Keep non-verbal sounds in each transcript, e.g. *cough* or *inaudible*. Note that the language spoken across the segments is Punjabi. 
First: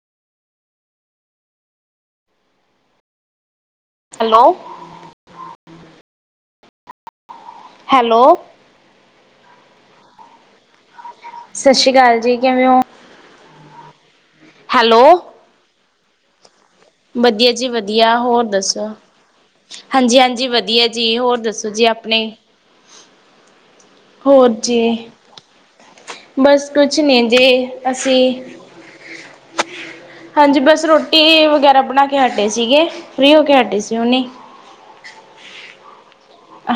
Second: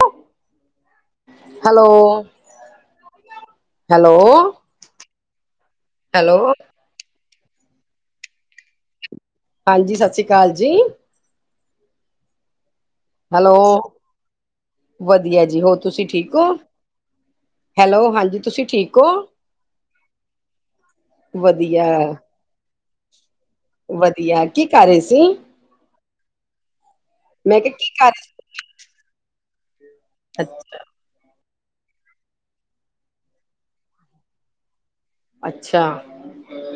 ਟੋਅ, ਹੈਲੋ ਹੈਲੋ, ਹੈਲੋ ਹੈਲੋ ਹਾਂਜੀ ਸਸੀ਼ ਕਾਲ ਜੀ। ਸਸੀ਼ ਕਾਲ ਜੀ, ਕਿਵੇਂ ਓ। ਹੈਲੋ, ਵਦੀਆ ਜੀ ਹੋਰ ਤੁਸੀਂ ਠੀਕ ਓ? ਵਦੀਆ ਜੀ, ਵਦੀਆ ਹੋਰ ਦੱਸੋ ਹੋ? ਹਾਂਜੀ, ਹਾਂਜੀ ਵਦੀਆ ਜੀ ਹੋਰ ਦੱਸੋ ਜੀ ਵਧੀਆ ਆਪਣੀ। *inaudible* ਹੋਰ ਕੀ ਕਰ ਰਹੇ ਜੀ, ਸੀ? ਬਸ ਕੁਛ ਨੀ ਮੈਂ ਜੀ, ਕਿਹਾ ਕੀ ਕਰ ਅਸੀਂ ਰਹੇ ਸੀ? ਹਾਂਜੀ ਅੱਛਾ ਬਸ ਰੋਟੀ, ਵਗੈਰਾ ਬਣਾ ਕੇ ਹਟੇ ਸੀਗੇ, ਫ੍ਰਰੀ ਹੋ ਕੇ ਹਟੇ ਸੀ ਓਨੀ। ਅੱਛਾ।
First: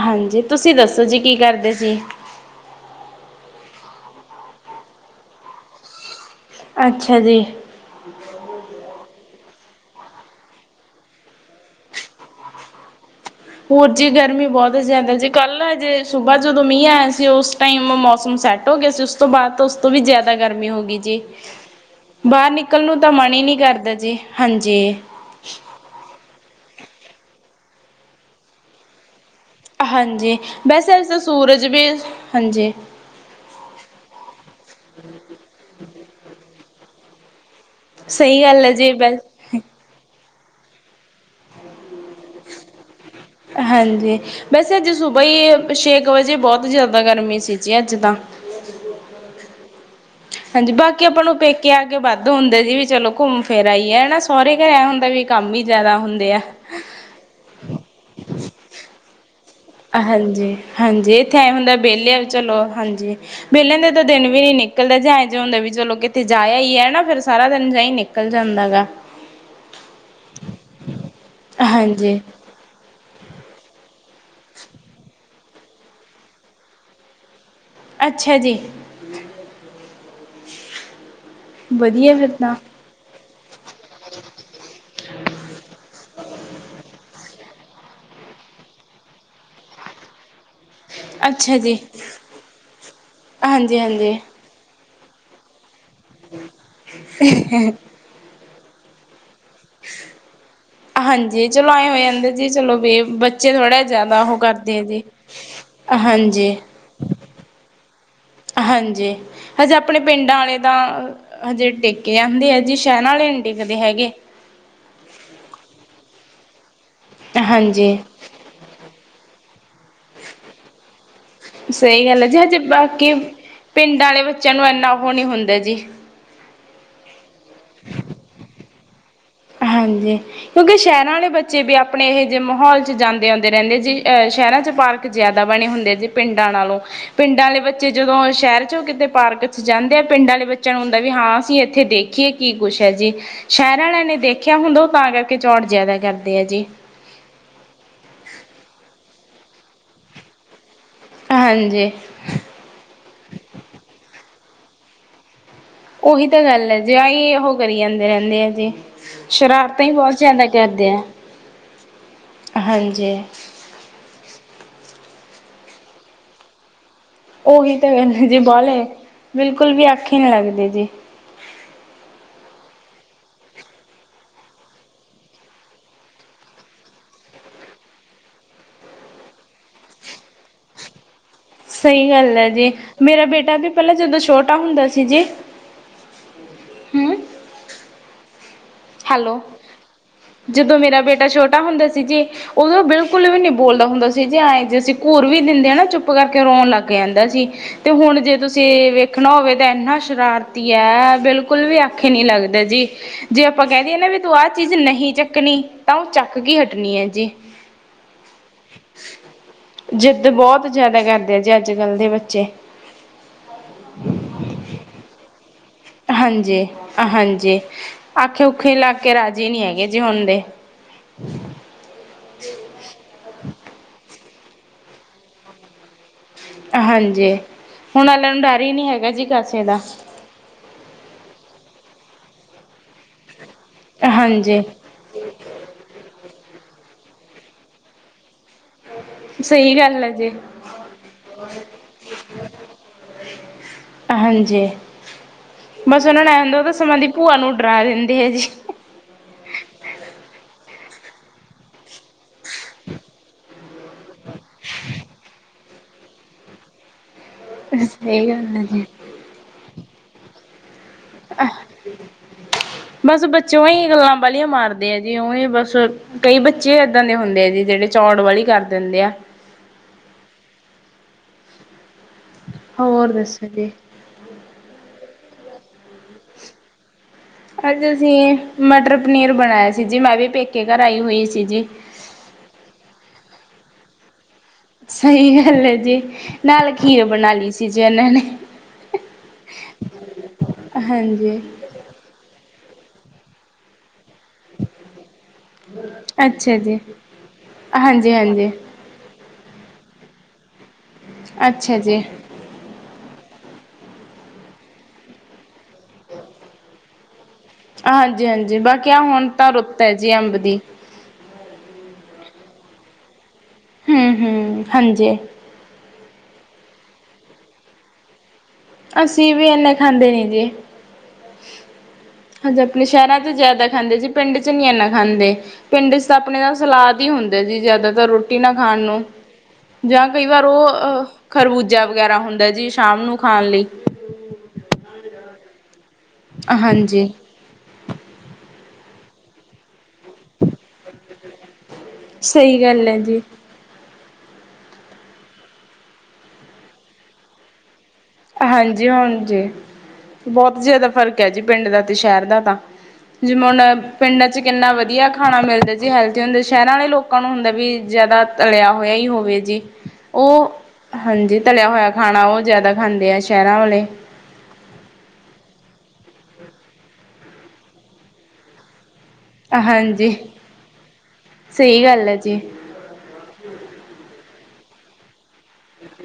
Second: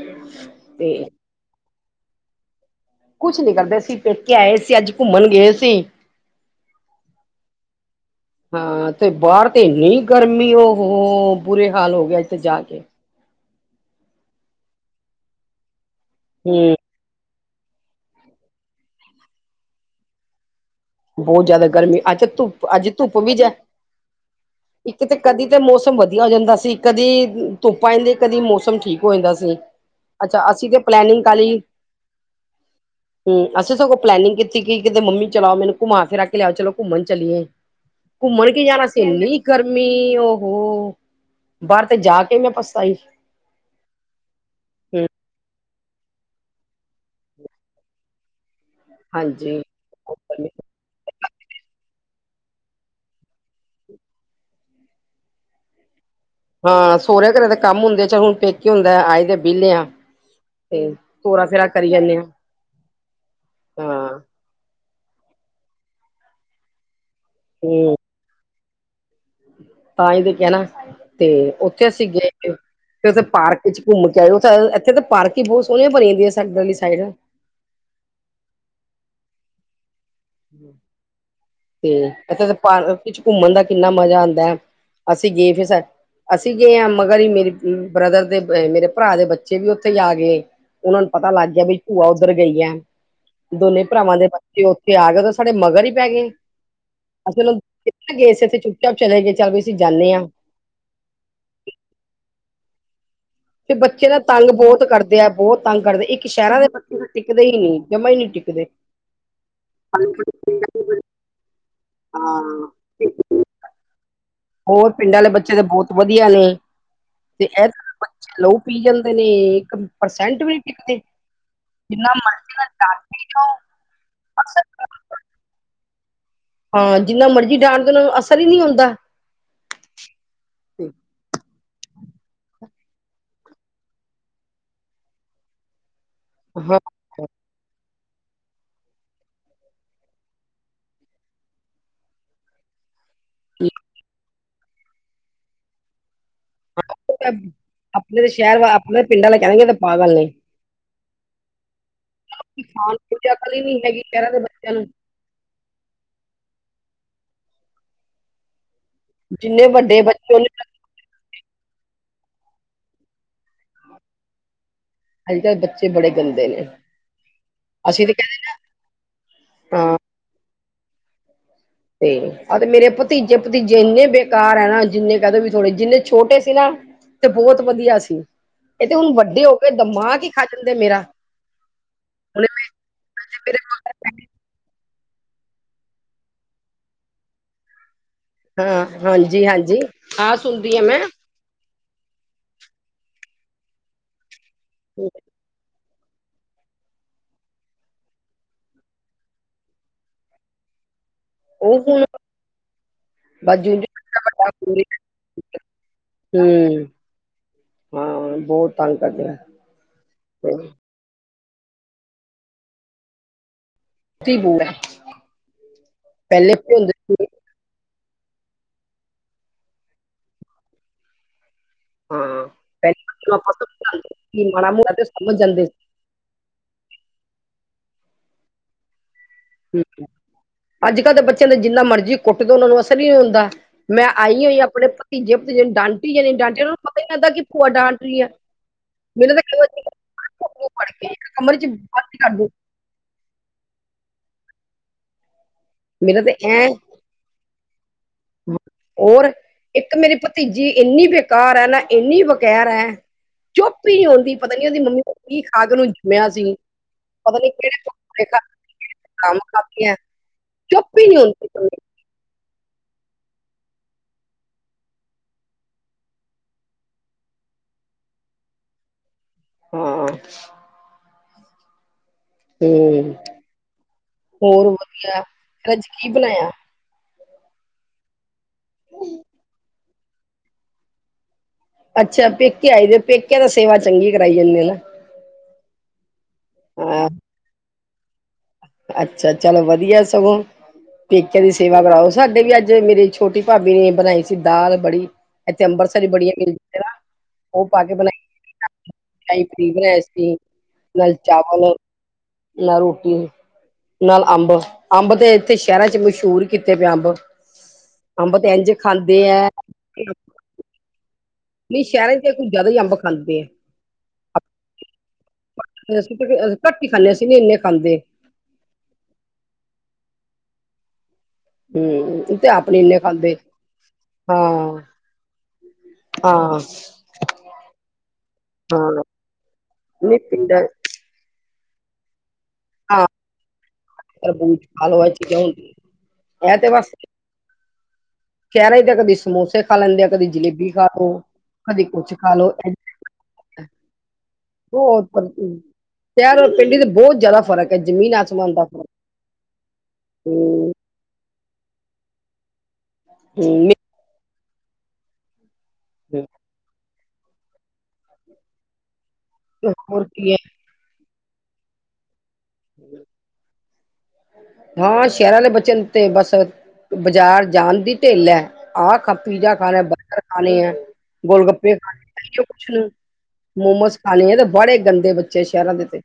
ਹਾਂਜੀ ਤੁਸੀਂ ਤੇ ਦੱਸੋ ਜੀ ਕੀ ਕਰਦੇ ਸੀ। ਕੁਝ ਨੀ ਕਰਦੇ ਸੀ ਪੇਕੇ ਆਏ ਸੀ ਅੱਜ ਘੁੰਮਣ ਗਏ ਸੀ। ਅੱਛਾ ਜੀ। *unintelligible* ਹਾਂ, ਤੇ ਬਾਰ ਤੇ ਇੰਨੀ ਗਰਮੀ ਓ ਹੋ ਹੋ ਬੁਰੇ ਹਾਲ ਹੋ ਗਿਏ ਇੱਥੇ ਜਾ ਕੇ। ਪੂਜੀ ਗਰਮੀ ਬੋਤ ਜ਼ਿਆਦਾ ਜੀ ਕੱਲ੍ਹ ਆ ਜੇ ਸੁਬਾ ਜਦੋਂ ਹੂੰ ਮੀਂ ਆਇਆ ਸੀ ਉਸ ਟਾਈਮ ਮੋਸਮ ਸੈੱਟ ਓ ਗਿਆ ਸੀ ਉਸ ਤੋਂ ਬਾਦ ਤਾਂ ਉਸ ਤੋਂ ਵੀ ਜਿਆਦਾ ਗਰਮੀ ਹੋ ਗਈ ਜੀ, ਬਹੁਤ ਜ਼ਿਆਦਾ ਗਰਮੀ ਅੱਜ ਬਾਰ ਧੁੱਪ ਨਿਕਲ ਅੱਜ ਨੂੰ ਤਾਂ ਧੁੱਪ ਵੀ ਮਨ ਈ ਜਾ ਨਈ ਕਰਦਾ ਜੀ, ਹਾਂਜੀ। ਇੱਕ ਤੇ ਕਦੀ ਤੇ ਮੋਸਮ ਵਦੀਆ ਹੋ ਜਾਂਦਾ ਸੀ, ਕਦੀ ਧੁੱਪ ਆਂਏ ਦੀ ਮੋਸਮ ਠੀਕ ਹੋਏਂਦਾ ਸੀ। ਹਾਂਜੀ, ਅੱਛਾ ਅਸੀਂ ਤੇ ਵੈਸੇ ਅੱਜ ਤਾਂ ਪਲੈਨਿੰਗ ਸੂਰਜ ਵੀ, ਹਾਂਜੀ। ਹੁੰ, ਅਸੀਂ ਸਗੋਂ ਪਲੈਨਿੰਗ ਕੀਤੀ ਕਿ ਕਿਦੇ ਮੰਮੀ ਚੱਲ ਆਓ ਮੈਨੂੰ ਘੁੰਮਾ ਫਿਰਾ ਕੇ ਲੇਆਓ ਚਲੋ ਘੁੰਮਣ ਚਲੀਏ। ਸਹੀ ਘੁੰਮਣ ਗੱਲ ਕੀ ਹੈ ਜਾਣਾ ਜੀ ਸੀ ਵੈਸ ਇੰਨੀ ਗਰਮੀ ਓਹੋ, ਬਾਰ ਤੇ ਜਾ ਕੇ ਮੈਂ ਪਛਤਾਈ। ਹਾਂਜੀ, ਵੈਸੇ ਅੱਜ ਹੂੰ ਸੁਬਹ ਈ ਛੇ ਕੁ ਵਜੇ ਬੋਤ ਜਿਆਦਾ ਗਰਮੀ ਸੀ ਜੀ ਅੱਜ ਤਾਂ ਹਾਂਜੀ। ਹਾਂਜੀ ਬਾਕੀ ਆਪਾਂ ਨੂੰ ਪੇਕੇ ਆ ਕੇ ਵਾਧੁ ਹੁੰਦਾ ਜੀ, ਵੀ ਚਲੋ ਘੁੰਮ-ਫਿਰ ਆਈਏ ਐ ਨਾ। ਸੋਹਰੇ ਘਰ ਐ ਹੁੰਦਾ ਵੀ ਕੰਮ ਈ ਜ਼ਿਆਦਾ ਹੁੰਦੇ ਆ। ਹਾਂ ਸੋਹਰੇ ਘਰੇ ਦੇ ਕੰਮ ਹੁੰਦੇ ਆ ਚੱਲ ਹੁਣ ਪੇਕੇ ਹੁੰਦਾ ਆਏ ਦੇ ਵਿਹਲੇ ਆ। ਹਾਂਜੀ ਤੇ ਹਾਂਜੀ ਇੱਥੇ ਤੋਰਾ ਐਂ ਫੇਰਾ ਹੁੰਦਾ ਕਰੀ ਜਾਂਦੇ ਵਿਹਲਿਆ ਆ ਵੀ ਚਲੋ ਹਾਂਜੀ ਵਿਹਲਿਆਂ ਦੇ ਤਾਂ ਹਾਂ ਦਿਨ ਵੀ ਨਹੀਂ ਨਿਕ ਕੱਲੇ ਆ ਜ ਇਹ ਜਾ ਹੁੰਦਾ ਵੀ ਚਲੋ ਕਿਤੇ ਜਾ ਆਇਏ ਹੈ ਨਾ ਫਿਰ ਸਾਰਾ ਦਿਨ ਜ ਹੀ ਹੂੰ। ਨਿਕਲ ਜਾਂਦਾ ਹੈਗਾ ਤਾਂ ਹੀ ਤੇ ਕਹਿਣਾ ਤੇ ਉੱਥੇ ਅਸੀਂ ਹਾਂਜੀ ਗਏ ਫਿਰ ਉੱਥੇ ਪਾਰਕ ਚ ਘੁੰਮ ਕੇ ਆਏਓ ਓਥੇ ਇੱਥੇ ਤਾਂ ਪਾਰਕ ਹੀ ਬਹੁਤ ਸੋਹਣੀਆਂ ਬਣੀ ਦੀਆਂ ਸਾਡੀ ਗਲੀ ਸਾਈਡ ਅੱਛਾ ਜੀ ਤੇ ਵਧੀਆ ਫਿਰ ਇੱਥੇ ਤਾ ਤਾਂ ਪਾਰਕ ਵਿੱਚ ਘੁੰਮਣ ਦਾ ਕਿੰਨਾ ਮਜ਼ਾ ਆਉਂਦਾ ਹੈ ਅਸੀਂ ਗਏ ਫਿਰ ਸਾਡੇ ਅਸੀਂ ਗਏ ਹਾਂ ਮਗਰ ਹੀ ਮੇਰੀ ਬ੍ਰਦਰ ਦੇ ਬਯੇ ਮੇਰੇ ਭਰਾ ਦੇ ਬੱਚੇ ਵੀ ਉੱਥੇ ਈ ਆ ਗਏ ਉਹਨਾ ਨੂੰ ਪਤਾ ਲੱਗ ਅੱਛਾ ਗਿਆ ਜੀ ਬ ਭੂਆ ਉੱਧਰ ਗਈ ਹੈ ਹਾਂਜੀ ਦੋਨੇ ਹਾਂਜੀ ਭਰਾਵਾਂ ਦੇ ਬੱਚੇ ਉੱਥੇ ਆ ਗਏ ਸਾਡੇ ਮਗਰ ਹੀ ਪੈ ਗਏ ਅਸੀਂ ਉਹਨੂੰ ਗਏ ਸੀ ਇੱਥੇ ਚੁੱਪ ਚਾਪ ਚਲੇ ਗਏ ਚੱਲ ਵੀ ਅਸੀਂ ਜਾਂਨੇ ਹਾਂ ਹਾਂਜੀ ਚਲੋ ਆਏਂ ਹੋ ਜਾਂਦੇ ਜੀ ਚਲੋ ਬੀ ਬਚ ਫਿਰ ਬੱਚੇ ਦਾ ਤੰਗ ਬਹੁਤ ਕਰਦੇ ਆ ਬਹੁਤ ਤੰਗ ਕਰਦੇ ਇੱਕ ਹਾਂਜੀ ਸ਼ਹਿਰਾਂ ਦੇ ਬੱਚੇ ਤਾਂ ਟਿਕਦੇ ਹੀ ਨਹੀਂ ਜਮਾ ਹੀ ਨਹੀਂ ਟਿਕਦੇ ਹਾਂਜੀ ਹਜੇ ਆਪਣੇ ਪਿੰਡ ਵਾਲੇ ਤਾਂ ਹਜੇ ਟੇਕ ਜਾਂਦੇ ਹੈ ਹਾਂ ਜੀ ਤੇ ਸ਼ਹਿਰਾਂ ਆਲੇ ਨੀ ਟਿਕਦੇ ਹੈਗੇ ਹੋਰ ਪਿੰਡਾ ਵਾਲੇ ਬੱਚੇ ਤਾਂ ਬਹੁਤ ਵਧੀਆ ਨੇ ਤੇ ਇਹ ਤਾਂ ਹਾਂਜੀ ਬੱਚੇ ਲਹੂ ਪੀ ਜਾਂਦੇ ਨੇ ਇੱਕ ਪਰਸੈਂਟ ਵੀ ਨਹੀਂ ਟਿਕਦੇ ਸਹੀ ਜਿੰਨਾ ਗੱਲ ਹੈ ਜੀ ਮਰਜ਼ੀ ਹਜੇ ਨਾਲ ਬਾਕੀ ਡਾਂਟਦੇ ਜਾਓ ਪਿੰਡਾਂ ਵਾਲੇ ਬੱਚਿਆਂ ਨੂੰ ਇਨਾ ਅਸਰ ਉਹ ਨਹੀਂ ਹੁੰਦਾ ਜੀ ਹਾਂ ਜਿੰਨਾ ਮਰਜੀ ਡਾਟ ਦੋ ਉਣਾ ਨੂੰ ਅਸਰ ਹੀ ਨਹੀਂ ਹੁੰਦਾ ਹਾਂਜੀ ਕਿਉਂਕਿ ਸ਼ਹਿਰਾਂ ਵਾਲੇ ਬੱਚੇ ਵੀ ਆਪਣੇ ਇਹੋ ਜਿਹੇ ਮਾਹੌਲ ਚ ਜਾਂਦੇ ਆਉਂਦੇ ਰਹਿੰਦੇ ਜ ਅਹ ਸ਼ਹਿਰਾਂ ਚ ਪਾਰਕ ਜ਼ਿਆਦਾ ਬਣੇ ਹੁੰਦੇ ਆ ਜੀ ਪਿੰਡਾਂ ਨਾਲੋਂ ਹਾਂ ਪਿੰਡਾਂ ਵਾਲੇ ਬੱਚੇ ਜਦੋਂ ਸ਼ਹਿਰ 'ਚੋਂ ਕਿਤੇ ਪਾਰਕ 'ਚ ਜਾਂਦੇ ਆ ਪਿੰਡਾਂ ਵਾਲੇ ਬੱਚਿਆਂ ਨੂੰ ਹੁੰਦਾ ਵੀ ਹਾਂ ਅਸੀਂ ਇੱਥੇ ਦੇਖੀਏ ਕੀ ਕੁਛ ਹੈ ਜੀ ਸ਼ਹਿਰਾਂ ਵਾਲਿਆਂ ਨੇ ਦੇਖਿਆ ਹੁੰਦਾ ਉਹ ਤਾਂ ਕਰਕੇ ਚੌਣ ਜਿਆਦਾ ਕਰਦੇ ਹੈ ਜੀ ਆਪਣੇ ਤੇ ਸ਼ਹਿਰ ਵ ਆਪਣੇ ਪਿੰਡ ਵਾਲੇ ਕਹਿਣਗੇ ਏ ਤਾਂ ਪਾਗਲ ਨੇ ਹਾਂਜੀ ਖਾਣ ਪਜਾ ਕ ਨੀ ਹੈਗੀ ਕਹਿਰ ਦੇ ਬੱਚਿਆਂ ਨੂੰ ਉਹੀ ਤਾਂ ਗੱਲ ਹੈ ਜੇ ਆਹੀ ਉਹ ਕਰੀ ਜਾਂਦੇ ਰਹਿੰਦੇ ਆ ਜੀ ਜਿੰਨੇ ਸ਼ਰਾਰਤਾਂ ਹੀ ਵੱਡੇ ਬਹੁਤ ਬੱਚੇ ਜ਼ਿਆਦਾ ਉਹਨੇ ਕਰਦੇ ਆ ਹਾਂਜੀ ਅੱਜ ਕੱਲ੍ਹ ਬੱਚੇ ਬੜੇ ਗੰਦੇ ਨੇ ਉਹੀ ਤਾਂ ਅਸੀਂ ਤੇ ਕਹਿੰਦੇ ਜੀ ਨਾ ਬੋਲੇ ਬਿਲਕੁਲ ਵੀ ਹਾਂ ਆਖੀ ਨਹੀਂ ਲੱਗਦੇ ਜੀ ਆ ਤੇ ਮੇਰੇ ਭਤੀਜੇ ਭਤੀਜੇ ਇੰਨੇ ਬੇਕਾਰ ਹੈ ਨਾ ਜਿੰਨੇ ਕਹਿ ਦੋ ਵੀ ਥੋੜੇ ਜਿੰਨੇ ਛੋਟੇ ਸੀ ਨਾ ਤੇ ਬਹੁਤ ਵਧੀਆ ਸੀ ਇਹ ਤੇ ਹੁਣ ਵੱਡੇ ਹੋ ਕੇ ਦਿਮਾਕ ਹੀ ਖਾ ਜਾਂਦੇ ਮੇਰਾ ਸਹੀ ਗੱਲ ਹੁਣ ਹੈ ਜੀ ਮੇਰਾ ਬੇਟਾ ਵੀ ਪਹਿਲਾਂ ਜਦੋਂ ਛੋਟਾ ਹੁੰਦਾ ਸੀ ਜੀ ਹਮ ਹਾਂ ਹੈਲੋ ਹਾਂਜੀ ਹਾਂਜੀ ਹਾਂ ਸੁਣਦੀ ਜਦੋਂ ਆ ਮੈਂ ਮੇਰਾ ਬੇਟਾ ਛੋਟਾ ਹੁੰਦਾ ਸੀ ਜੇ ਉਦੋਂ ਬਿਲਕੁਲ ਵੀ ਨਹੀਂ ਬੋਲਦਾ ਹੁੰਦਾ ਸੀ ਜੇ ਐਂ ਜੇ ਅਸੀਂ ਘੂਰ ਵੀ ਦਿੰਦੇ ਹ ਨਾ ਚੁੱਪ ਚੁੱਪ ਕਰਕੇ ਰੋਣ ਲੱਗ ਜਾਂਦਾ ਜੀ ਤੇ ਹੁਣ ਜੇ ਤੁਸੀਂ ਵੇਖਣਾ ਹੋਵੇ ਤਾਂ ਇੰਨਾ ਸ਼ਰਾਰਤੀ ਹੈ ਬਿਲਕੁਲ ਬਿਲਕੁਲ ਉਹ ਵੀ ਹੁਣ ਆਖੇ ਨੀ ਲੱਗਦਾ ਜੀ ਜੇ ਆਪਾਂ ਬਾਜੂ ਕਹਿ ਦਏ ਨਾ ਵੀ ਤੂੰ ਆਹ ਚੀਜ਼ ਹਮ ਨਹੀਂ ਚੱਕਣੀ ਤਾਂ ਉਹ ਚੱਕ ਕੀ ਹਟਣੀ ਹੈ ਜੀ ਹਾਂ ਬਹੁ ਜਿੱਦ ਬਹੁਤ ਜਿਆਦਾ ਕਰਦੇ ਆ ਜੇ ਅੱਜ ਕੱਲ੍ਹ ਦੇ ਬੱਚੇ ਜਿੱਦੀ ਬਹੁਤ ਹ ਹਾਂਜੀ ਹਾਂਜੀ ਆਖੇ ਔਖੇਲੱਗ ਕੇ ਰਾਜੀ ਨਹੀਂ ਹੈਗੇ ਜੀ ਹੁਣ ਦੇ ਹਾਂ ਪਹਿਲਾਂ ਜੇ ਸਮਝਾਈ ਏ ਤੇ ਮਾੜਾ ਮੋਟਾ ਸਮਝ ਜਾਂਦੇ ਹਾਂਜੀ ਹੁਣ ਵਾਲੇ ਨੂੰ ਡਰ ਹੀ ਨਹੀਂ ਹੈਗਾ ਜੀ ਕਿਸੇ ਦਾ ਸੀ ਅੱਜ ਕੱਲ੍ਹ ਦੇ ਬੱਚਿਆਂ ਦਾ ਜਿੰਨਾ ਮਰਜ਼ੀ ਕੁੱਟਦੇ ਉਹਨਾਂ ਨੂੰ ਅਸਰ ਹੀ ਹੁੰਦਾ ਮੈਂ ਆਈ ਹੋਈ ਹਾਂਜੀ ਆਪਣੇ ਤੀਜੇ ਡਾਂਟੀ ਜਾਣੀ ਡਾਂਟੀ ਉਹਨ ਨੂੰ ਪਤਾ ਨ ਹੁੰਦਾ ਕਿ ਭੂਆ ਡਾਂਟ ਰ ਆ ਮੇਰਾ ਦਿਲ ਕਰਦਾ ਸਹੀ ਗੱਲ ਹੈ ਜੀ ਇਹਨਾਂ ਨੂੰ ਕੁੱਟ ਕੇ ਕਮਰੇ ਚ ਬੰਦ ਕਰਦਾ ਹਾਂਜੀ। ਬਸ ਮੇਰਾ ਓਨਾਂ ਨੂੰ ਤੇ ਐਂ ਹੁੰਦਾ ਭੀ ਐ ਤਾਂ ਸੁਮਨ ਦੀ ਭੂਆ ਨੂੰ ਉਡਰਾ ਦੇਂਦੀ ਆ ਜੀ। ਹੋਰ, ਇੱਕ ਮੇਰੀ ਭਤੀਜੀ ਇੰਨੀ ਕਾਰ ਐ ਨਾ ਏਨੀ ਬਾਕੈਰ ਐ, ਚੁੱਪ ਈ ਨੀ ਹੋਂਦੀ ਪਤਾ ਨੀ ਉਹਦੀ ਮੰਮੀ ਨੇ ਕੀ ਅੱਗ ਨੂੰ ਜਮਿਆ ਸੀ ਸਹੀ ਗੱਲ ਹੈ ਜੀ *inaudible* ਚੁੱਪ ਈ ਨੀ ਹੋਂ ਬਸ ਬੱਚੇ ਓਂਈ ਗੱਲਾਂ ਬਾਲੀਆਂ ਮਾਰਦੇ ਆ ਜੀ ਓਂੲ ਬਸ ਕਈ ਬੱਚੇ ਏਦਾਂ ਦੇ ਹੁੰਦੇ ਆ ਜੀ ਜੇੜੇ ਚੌਂੜ ਬਾਲੀ ਕਰਦੇ ਹੁੰਦੇ ਆ। ਹਾਂ ਤੇ, ਹੋਰ ਦੱਸੋ ਜੀ ਹੋਰ ਵਦੀਆ, ਅੱਜ ਕੀ ਬਣਾਇਆ? ਅੱਜ ਅਸੀਂ, ਮਟਰ ਪਨੀਰ ਬਨਾਇਆ ਸੀ ਜੀ ਮੈਂ ਵੀ ਪੇਕੇ ਘਰ ਆਈ ਹੋਈ ਸੀ ਜੀ। ਅੱਛਾ, ਪੇਕੇ ਆਏ ਜੇ ਪੇਕੇ ਦਾ ਸੇਵਾ ਚੰਗੀ ਕਰਾਈ ਜਾਂਨੇ ਨਾ। ਸਹੀ ਗੱਲ ਹੈ ਜੀ, ਨਾਲ ਖੀ ਹਾਂ ਬਣਾਲੀ ਸੀ ਜੇ ਓਨਾਂ ਨੇ। ਅੱਛਾ, ਚਲ ਵਦੀਆ ਸਗੋਂ ਹਾਂਜੀ ਪੇਕਿਆ ਵਾ ਕਰਾਓ ਸਾਡੇ ਵੀ ਅੱਜ ਮੇਰੇ ਛੋਟੇ ਭਾਬੀ ਨੇ ਬਣਾਈ ਸ ਦਾਲ ਬੜੀ, ਇੱਥੇ ਅੰਮਬਰਤਸਰੀ ਬੜੀਆ ਮਿਲ ਅੱਛਾ ਜੀ ਦੀਆਂ ਨਾ, ਉ ਪਾ ਕੇ ਬਣਾ ਹਾਂਜੀ ਹਾਂਜੀ ਅਈ ਪਨ ਬਨਾਇਆ ਸੀ, ਨਾਲੇ ਚਾਵਲ ਅੱਛਾ ਜੀ ਨ ਰੋਟੀ। ਨਾਲ ਅੰਬ, ਅੰਬ ਤੇ ਏਥੇ ਸ਼ਹਿਰਾਂ ਚ ਮਸੂ਼ਰ ਕੀਤੇ ਪਏ ਅੰਬ। ਹਾਂਜੀ ਅੰਬ ਤੇ -ਹਾਂਜੀ, ਇੰਝ ਬਾਕਿਆ ਖਾਂਦੇ ਹੁਣ ਹੈ ਤਾਂ ਰੁੱਤ ਆ ਜੀ ਅੰਬ ਦੀ। ਨੀ ਸੈ਼ਰਾਂ ਚ ਕੁਝ ਯਾਦਾ ਈਅੰਬ ਖਾਂਦੇ ਆ। ਹੂੰ-ਹੂੰ, ਹਾਂਜੀ *inaudible* ਅਸੀਂ ਘੱਟ ਈ ਖਾਨੇਂ ਅਸੀਂ ਨੀ ਏਨੇ ਖਾਂਦੇ ਅਸੀਂ ਵੀ ਐਂਨੇ ਖਾਂਦੇ ਨੀ ਜੀ *unintelligible* ਤੇ ਹਜੇ ਆਪ ਨੀ ਅਪਨੇ ਇੰਨੇ ਸੈ਼ਰਾ ਚ ਖਾਂਦੇ ਯਾਦਾ ਖਾਂਦੇ ਜੀ ਪਿੰਡ ਚ ਨੀ ਹਾਂ, ਐਨਾ ਖਾਂਦੇ। ਪਿੰਡ ਚ ਅਪਨੇ ਤਾਂ ਹਾਂ, ਸਲਾਦ ਈ ਹੁੰਦਾ ਜੀ ਯਾਦਾਤਾਰ ਰੋਟੀ ਨਾ ਖਾਣ ਹਾਂ ਨੂੰ। ਜਾਂ ਨਹੀਂ ਕਈ ਵਾਰ ਪਿੰਡਾਂ ਉ ਅ ਖਰਵੂਜਾ ਵਗੈਰਾ ਹੁੰਦਾ ਜੀ ਸ਼ਾਮ ਨੂੰ ਖਾਣ ਲਈ *inaudible* ਹਾਂਜੀ ਕੈ ਰਏ *unintelligible* ਸਮੋਸੇ ਖਾ ਲੈਂਦੇ ਆ ਕਦੇ ਜਲੇਬੀ ਖਾ ਲੋ, ਕਦੇ ਕੁਛ ਖਾ ਲੋ ਸਹੀ ਗੱਲ ਹੈ ਜੀ *unintelligible* ਸੈ਼ਰ ਔਰ ਪੇਂਡੀ ਤੇ ਬੋ ਯਾਦਾ ਫ਼ਰਕ ਹੈ ਜ਼ਮੀਨ ਆਸਮਾਨ ਦਾ ਫ਼ਰਕ ਆਜੀ ਹੋਣ ਜੀ, ਬਹੁਤ ਹੂੰ, ਜ਼ਿਆਦਾ ਫ਼ਰਕ ਕ ਜੀ ਪਿੰਡ ਦਾ ਤੇ ਸ਼ਹਿਰ ਦਾ ਤਾਂ, ਜਿਵੇ ਹੁਨ ਹੂੰ ਪਿੰਡਾਂ ਚ ਕਿੰਨਾ ਵਦੀਆ ਖਾਣਾ ਮਿਲ ਹੈਲਥੀ ਹੁੰਦੇ ਸੈ਼ਰਾ ਵਾਲੇ ਲੋਕਾਂ ਨੂੰ ਹੁੰਦਾ ਵੀ, ਜ਼ਿਆਦਾ ਤਲਿਆ ਹੋਇਆ ਈ ਹੋਵੇ ਜੀ ਹੋਰ ਓ, ਕੀ ਹੈ ਹਾਂਜੀ ਤਲਿਆ ਹੋਇਆ ਖਾਣਾ ਓ ਯਾਦਾ ਖਾਂਦੇ ਆ ਸ਼ਹਿਰਾਂ ਵਾਲੇ ਨਾਂ ਸੈ਼ਰਾਂ ਅਲ ਬਚਨ ਤੇ ਬਸ ਬਾਜ਼ਾਰ ਜਾਣ ਦੀ ਢਿੱਲ ਐ ਆ ਖ ਪੀਜ਼ਾ ਖਾਣਾ ਹਾਂਜੀ ਬਰਗਰ ਖਾਣੇ ਆ ਗੋਲ ਗੱਪੇ ਸਹੀ ਗੱਲ ਹੈ ਜੀ ਖਾਣੇ ਕੁਛ ਨੂੰ ਮੋਮੋਸ ਖਾਣੇ ਆ ਤੇ ਬਾੜੇ ਗੰਦੇ ਬੱਚੇ ਸ ਸੈ਼ਰਾਂ ਦੇ ਤੇ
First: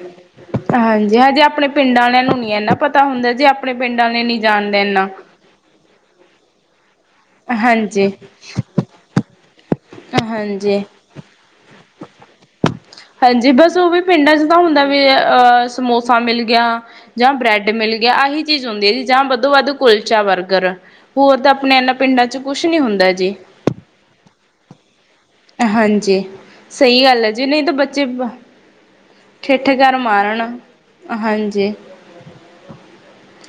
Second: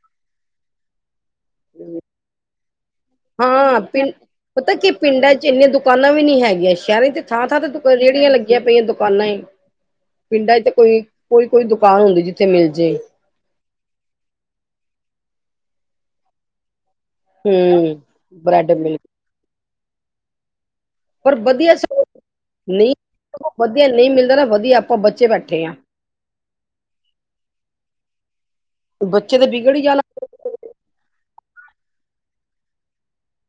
ਹਾਜੀ ਹਾ ਜੀ ਆਪਣੇ ਪਿੰਡ ਵਾਲਿਆਂ ਨੂੰ ਨੀ ਐਨਾ ਪਤਾ ਹੁੰਦਾ ਜੇ ਆਪਣੇ ਪਿੰਡ ਵਾਲੇ ਨੀ ਜਾਨਦੇ ਏਨਾ ਪਿੰਡ ਚ ਏਨੀਆਂ ਦੁਕਾਨਾਂ ਵੀ ਨੀ ਹੈਗੀਆਂ ਸੈ਼ਰਾਂ ਚ ਥਾਂ -ਥਾਂ ਤੇ ਦੁ ਹਾਂਜੀ ਰੇਹੜੀਆਂ ਲੱਗੀਆਂ ਪਈਆਂ ਦੁਕਾਨਾਂ ਏ ਪਿੰਡਾਂ ਚ ਤਾਂ ਹਾਂਜੀ ਕੋਈ, ਕੋਈ -ਕੋਈ ਦੁਕਾਨ ਹੁੰਦੀ ਜਿੱਥੇ ਮਿਲ ਜੇ ਹਾਂਜੀ ਬਸ ਓਵੀ ਪਿੰਡਾਂ ਚ ਤਾਂ ਹੁੰਦਾ ਵੀ, ਆ ਸਮੋਸਾ ਮਿਲ ਗਿਆ ਜਾਂ ਬ੍ਰੇਡ ਮਿਲ ਹੂੰ। ਗਿਆ ਆਹੀ ਚੀਜ਼ ਬ੍ਰੈਡ ਹੁੰਦੀ ਆ ਮਿਲ ਜੀ ਜਾਂ ਵੱਧੋ ਵੱਧ ਕੁਲਚਾ ਬਰਗਰ ਪਰ ਹੋਰ ਤਾਂ ਆਪਨੇ ਏਨਾ ਪਿੰਡਾਂ ਚ ਕੁਛ ਨੀ ਹੁੰਦਾ ਜੀ ਵਦੀਆ ਨਈ ਮਿਲਦਾ ਤ ਵਦੀਆ ਆਪਾਂ ਬਚੇ ਬੈਠੇ ਆ ਹਾਂਜੀ, ਸੲਈ ਗੱਲ ਆਜੀ ਨਈ ਤਾਂ ਬੱਚੇ ਬੱਚੇ ਤੇ ਠਿੱਠ ਵਿਗੜ ਈ ਕਰ ਜਾਣਾ ਮਾਰਨ, ਹਾਂਜੀ।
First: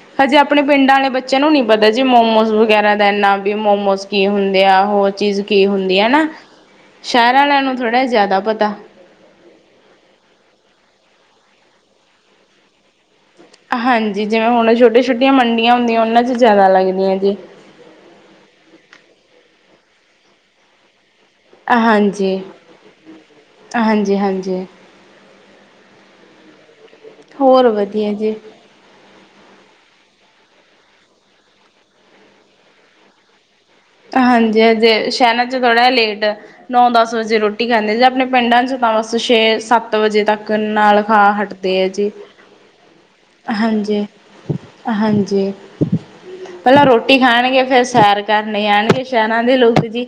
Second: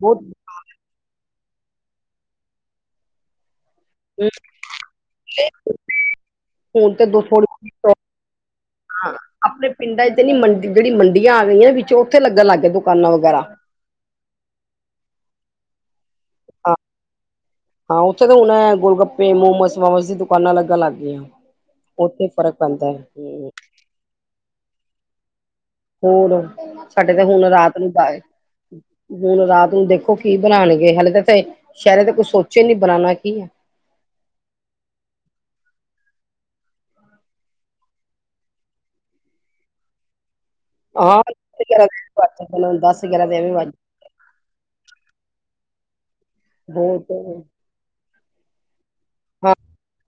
ਬੋਤ ਹਜੇ ਆਪਨੇ ਪਿੰਡਾਂ ਆਲੇ ਬੱਚਿਆਂ ਨੂੰ ਨੀ ਪਤਾ ਜੀ ਮੋਮੋਸ ਵਗੈਰਾ ਦਾ ਐਨਾ ਬੀ ਮੋਮੋਸ ਕੀ ਹੁੰਦੇ ਆ ਹੋਰ ਚੀਜ਼ ਕੀ ਹੁੰਦੀ ਆ ਨਾ, ਹੁਣ ਸ਼ਹਿਰ ਵਾਲਿਆਂ ਨੂੰ ਥੋੜ੍ਹਾ ਜ਼ਿਆਦਾ ਪਤਾ ਹਾਂ ਆਪਣੇ ਪਿੰਡਾਂ ਤੇ ਨੀ ਮੰਡੀ ਜਿਹੜੀ ਮੰਡੀਆਂ ਆ ਗਈਆਂ ਨੇ, ਵਿੱਚੋਂ ਉੱਥੇ ਲੱਗਣ ਲੱਗ ਗਏ ਦੁਕਾਨਾਂ ਵਗੈਰਾ ਹਾਂਜੀ ਜਿਵੇਂ ਹੁਣ ਛੋਟੀਆਂ- ਛੋਟੀਆਂ ਮੰਡੀਆਂ ਹੁੰਦੀਆਂ ਉਹਨਾਂ 'ਚ ਜ਼ਿਆਦਾ ਹਾਂ। ਲੱਗਦੀਆਂ ਜੀ ਹਾਂ ਉੱਥੇ ਤਾਂ ਹੁਣ ਏ ਗੋਲ ਗੱਪੇ, ਮੋਮਸ ਵੋਾਮਸ ਦੀ ਦੁਕਾਨਾਂ ਲੱਗਣ ਲੱਗ ਗਈਆਂ ਉੱਥੇ ਹਾਂਜੀ- ਫ਼ਰਕ ਪੈਂਦਾ ਹੂੰ। ਹਾਂਜੀ -ਹਾਂਜੀ ਹੋਰ ਸਾਡੇ ਤੇ ਹੁਣ ਹੋਰ ਰਾਤ ਨੂੰ ਵਧੀਆ ਪਾਏ ਜੀ। ਹੁਣ ਰਾਤ ਨੂੰ ਦੇਖੋ ਕੀ ਬਣਾਉਣਗੇ, ਹਾਲੇੇ ਤਾਂ ਸ਼ਹਿਰੇ ਤੇ ਕੁਛ ਸੋਚੇ ਨੀ ਬਣਾਉਣਾ ਕੀ ਹੈ ਹਾਂਜੀ-ਹਾਜੀ, ਸ਼ਹਿਰਾ ਚ ਥੋੜ੍ਹਾ ਲੇਟ ਨੌ ਦਸ ਵਜੇ ਰੋਟੀ ਖਾਂਦੇ ਜੇ, ਆਪਣੇ ਪਿੰਡਾਂ ਚ ਤਾਂ ਬਸ ਛੇ ਸੱਤ ਵਜੇ ਤੱਕ ਗਣ ਨਾਲ ਹਾਂ ਖਾ ਹਟਦੇ ਆ ਜੀ ਦਸ ਗਿਆਰਾਂ ਦੇ ਐਵੇਂ ਵੱਜ ਹਾਂਜੀ ਹਾਂਜੀ, ਪਹਿਲਾਂ ਬਹੁਤ ਰੋਟੀ ਖਾਣਗੇ, ਫੇਰ ਸੈਰ ਕਰਨ ਆਣਗੇ ਸ਼ਹਿਰਾਂ ਹਾਂ ਦੇ ਲੋਕੀ ਜੀ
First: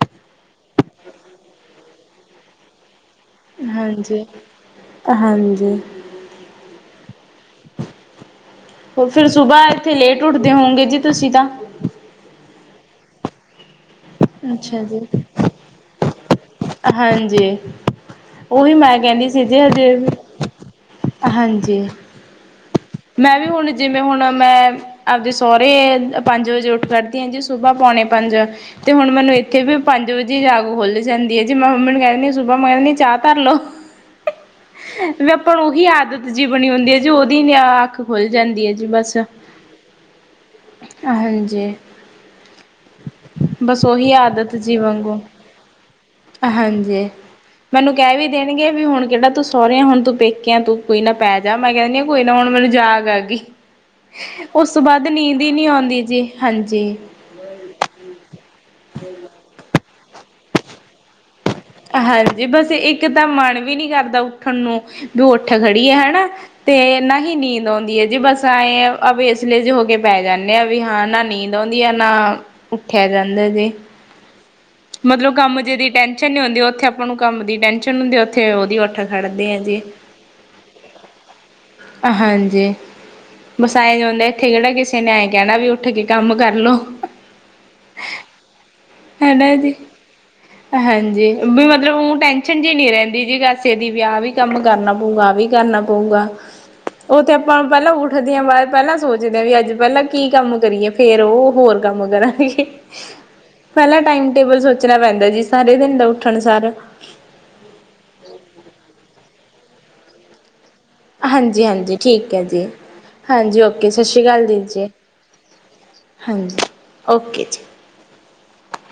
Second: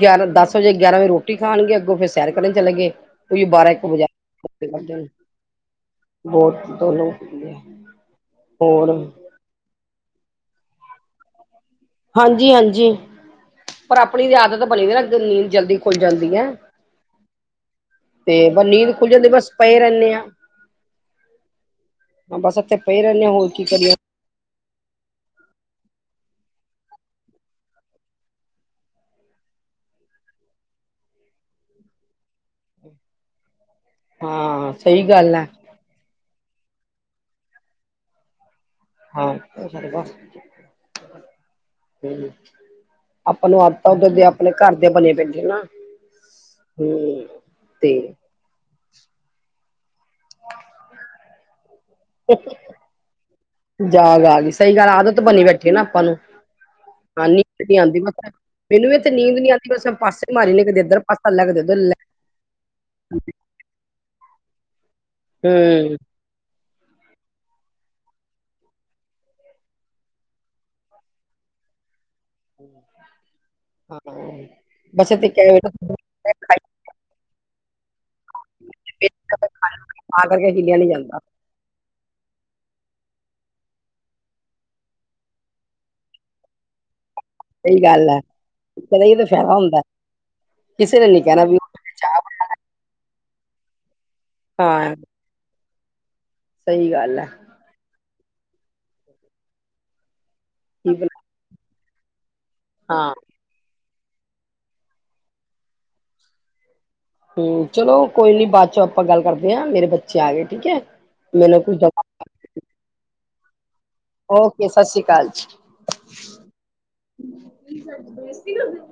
ਗਿਆਰਾਂ ਦਸ ਵਜੇ ਗਿਆਰਾਂ ਵਜੇ ਰੋਟੀ ਖਾਣਗੇ, ਅੱਗੋਂ ਫੇਿਰ ਸੈਰ ਕਰਨ ਚਲੇ ਗਏ ਕੋ ਬਾਰਾਂ ਇੱਕ ਵਜ ਹਾਂਜੀ, ਹਾਂਜੀ ਬਹੁਤ ਦ ਹੋਰ ਸੁਬਾਹ ਇੱਥੇ ਲੇਟ ਉੱਠਦੇ ਹੋਗੇ ਜੀ ਤੁਸੀਂ ਤਾਂ ਹਾਂਜੀ -ਹਾਂਜੀ ਪਰ ਆਪਣੀ ਵੀ ਆਦਤ ਅੱਛਾ ਬਣੀ ਦੀ ਨਾ, ਜੀ, ਨੀਂਦ ਜਲਦੀ ਖੁੱਲ ਜਾਂਦੀ ਹੈ ਹਾਂਜੀ ਤੇ ਬ ਉਹੀ ਨੀਂਦ ਮੈਂ ਖੁੱਲ ਜਾਂਦੀ, ਕਹਿੰਦੀ ਸੀ ਬਸ ਜੀ ਪਏ ਹਜੇ ਰਹਿੰਨੇ ਆ ਹਾਂਜੀ *unintelligible* ਮੈਂ ਵੀ ਹੋਰ ਕੀ ਹੁਣ, ਕਰੀਏ ਜਿਵੇਂ ਹੁਣ ਮੈਂ ਆਪਦੇ ਸਹੁਰੇ ਪੰਜ ਵਜੇ ਉੱਠ ਕਰੱਦੀ ਹਾਂ ਜੀ, ਸੁਬਹ ਪੌਣੇ ਪੰਜ ਤੇ ਹੁਣ ਮੈਨੂੰ ਇੱਥੇ ਵੀ ਪੰਜ ਵਜੇ ਜਾਗੂ ਖੁੱਲ ਜਾਂਦੀ ਹੈ, ਜੇ ਮੈਂ ਹ ਮੈਨ ਕਹਿੰਦੀ ਸ਼ ਸੁਭਾ ਮੈਂ ਮੀ ਚਾਹ ਤਾਰ ਲੋ, ਹਾਂ ਸਹੀ ਵੀ ਗੱਲ ਹੈ ਆਪਣ ਹੀ ਆਦਤ ਜੀ ਬਣੀ ਹੁੰਦੀ ਹੈ ਜੀ, ਉਹਦੀ ਅੱਖ ਖੁੱਲ ਜਾਂਦੀ ਹੈ ਜੀ ਬਸ, ਹਾਂ ਬਸ ਹਾਂਜੀ ਹਮ ਆਪਾਂ ਨੂੰ ਬਸ ਆਦਤਾਂ ਉਧਰ ਉਹੀ ਦੇ ਆਪਣੇ ਆਦਤ ਘਰ ਜੀ ਦੇ ਬਣੇ ਵਾਂਗੂ ਬੈਠੇ ਨਾ ਹਾਂਜੀ, ਹਮ ਤੇ ਮੈਨੂੰ ਕਹਿ ਵੀ ਕਹਿਣਗੇ ਵੀ ਹੁਣ ਕਿਹੜਾ ਤੂੰ ਸਹੁਰਰਿਆ ਹੁਣ ਤੂੰ ਪੇਕਿਆ ਹੈਂ, ਤੂੰ ਕੋਈ ਨਾ ਪੈ ਜਾ, ਮੈਂ ਕਹਿੰਦੀ ਕੋਈ ਨਾ ਹੁਣ ਮੈਨੂੰ ਜਾਗ ਆ ਗਈ, ਜਾਗ ਆ ਗਈ ਉਸ ਸਹੀ ਤੋਂ ਗੱਲ ਬਾਅਦ ਆਦਤ ਨੀਂਦ ਬਣੀ ਹੀ ਨਹੀਂ ਆਉਂਦੀ ਜੀ, ਹਾਂਜੀ ਨੀਦ ਨੀ ਆਂਦੀ, ਮੈਨੂੰ ਵੀ ਤੇ ਨੀਂਦ ਨੀ ਆਂਦੀ, ਬਸ ਪਾਸੇ ਹੀ ਮਾਰੀ ਨੇ, ਕਿਦੇ ਇੱਧਰ ਪਾਸਾ ਲੈ, ਕਦੇ ਉੱਧਰ ਹਾਂਜੀ ਬਸ ਇੱਕ ਤਾਂ ਮਨ ਵੀ ਨੀ ਕਰਦਾ ਉੱਠਣ ਨੂੰ, ਵੀ ਉਹ ਉੱਠ ਖੜੀ ਹੈ ਹਮ ਹੈਨਾ ਤੇ ਨਾ ਹੀ ਨੀਂਦ ਆਉਂਦੀ ਹੈ, ਜੀ ਬਸ ਐਏਂ ਵੇਸਲੇ ਜਏ ਹੋ ਕੇ ਪੈ ਜਾਂਦੇ ਆ ਵੀ ਹਾਂ ਨਾ ਨੀਂਦ ਨਾ ਨੀਂਦ ਆਂਦੀ ਐ, ਨਾ ਉੱਠਿਆ ਜਾਂਦਾ ਜੀ, ਹਾਂ ਬਸ ਮਗਰੋਂ ਤੇ ਕੰਮ ਜੇ ਦੀ ਟੈਨ ਹ ਉੱਥੇ ਆਪਾਂ ਨੂੰ ਕੰਮ ਦੀ ਟੈਨਸ਼ਨ ਹੁੰਦੀ, ਉੱਥੇ ਉਹਦੀ ਉਠ ਖੜਦੇ ਆ ਜੀ ਤਾਂ ਕਰਕੇ ਹਿੱਲਿਆ ਨੀ ਜਾਂਦਾ ਹਾਂਜੀ ਵਸਾ ਐਵੇ ਇੱਥੇ ਕਿਹੜਾ ਕਿਸੇ ਨੇ ਐਂ ਕਹਿਣਾ, ਵੀ ਉੱਠ ਕੇ ਕੰਮ ਕਰ ਲਉ ਸਹੀ ਗੱਲ ਹੈ ਕਹਿੰਦਾ ਇਹ ਤਾਂ ਹੈਨਾ ਫਾਇਦਾ ਜੀ ਹੁੰਦਾ ਕਿਸੇ ਨੇ ਨੀ ਹਾਂਜੀ ਕਹਿਣਾ ਬ ਵੀ ਫਿਰ ਓਹ ਚਾਹ ਟੈਨਸ਼ਨ ਜਿਹੀ ਨੀ ਰਹਿੰਦੀ ਜੀ ਕਸੇ ਦੀ, ਵੀ ਆਹ ਵੀ ਕੰਮ ਕਰਨਾ ਹਾਂ ਪਊ, ਆਹ ਵੀ ਕਰਨਾ ਪਊਗਾ ਸਹੀ ਗੱਲ ਉਹ ਹੈ ਤੇ ਆਪਾਂ ਪਹਿਲਾਂ ਉੱਠਦੇ ਹਾਂ ਬਾਅਦ, ਪਹਿਲਾਂ ਸੋਚਦੇ ਹਾਂ ਵੀ ਅੱਜ ਪਹਿਲਾਂ ਕੀ ਕੰਮ ਕਰੀਏ, ਕੀ ਫੇਰ ਉਹ ਹੋਰ ਕੰਮ ਕਰਾਂਗੇ ਹਾਂ ਪਹਿਲਾਂ ਟਾਈਮ ਟੇਬਲ ਸੋਚਣਾ ਪੈਂਦਾ ਜੀ, ਸਾਰੇ ਦਿਨ ਦਾ ਉੱਠਣ ਸਾਰ ਹੂ, ਚਲੋ ਕੋਈ ਨੀ ਬਾਅਦ ਚੋਂ ਆਪਾਂ ਗੱਲ ਕਰਦੇ ਆਂ, ਮੇਰੇ ਬੱਚੇ ਆ ਗਏ, ਠੀਕ ਹੈ ਮੈਨੂੰ ਹਾਂਜੀ ਕੁਝ ਹਾਂਜੀ ਦਵਾ, ਠੀਕ ਹੈ ਜੀ, ਹਾਂਜੀ ਓਕੇ ਓ ਸਤਿ ਸ਼੍ਰੀ ਅਕਾਲ ਦੀ ਓਕੇ ਸਤਿ ਜੀ, ਸ਼੍ਰੀ ਅਕਾਲ ਜੀ। ਹਾਂਜੀ ਓਕੇ ਜੀ ਬੇਸਤੀ ਕਰਦੇ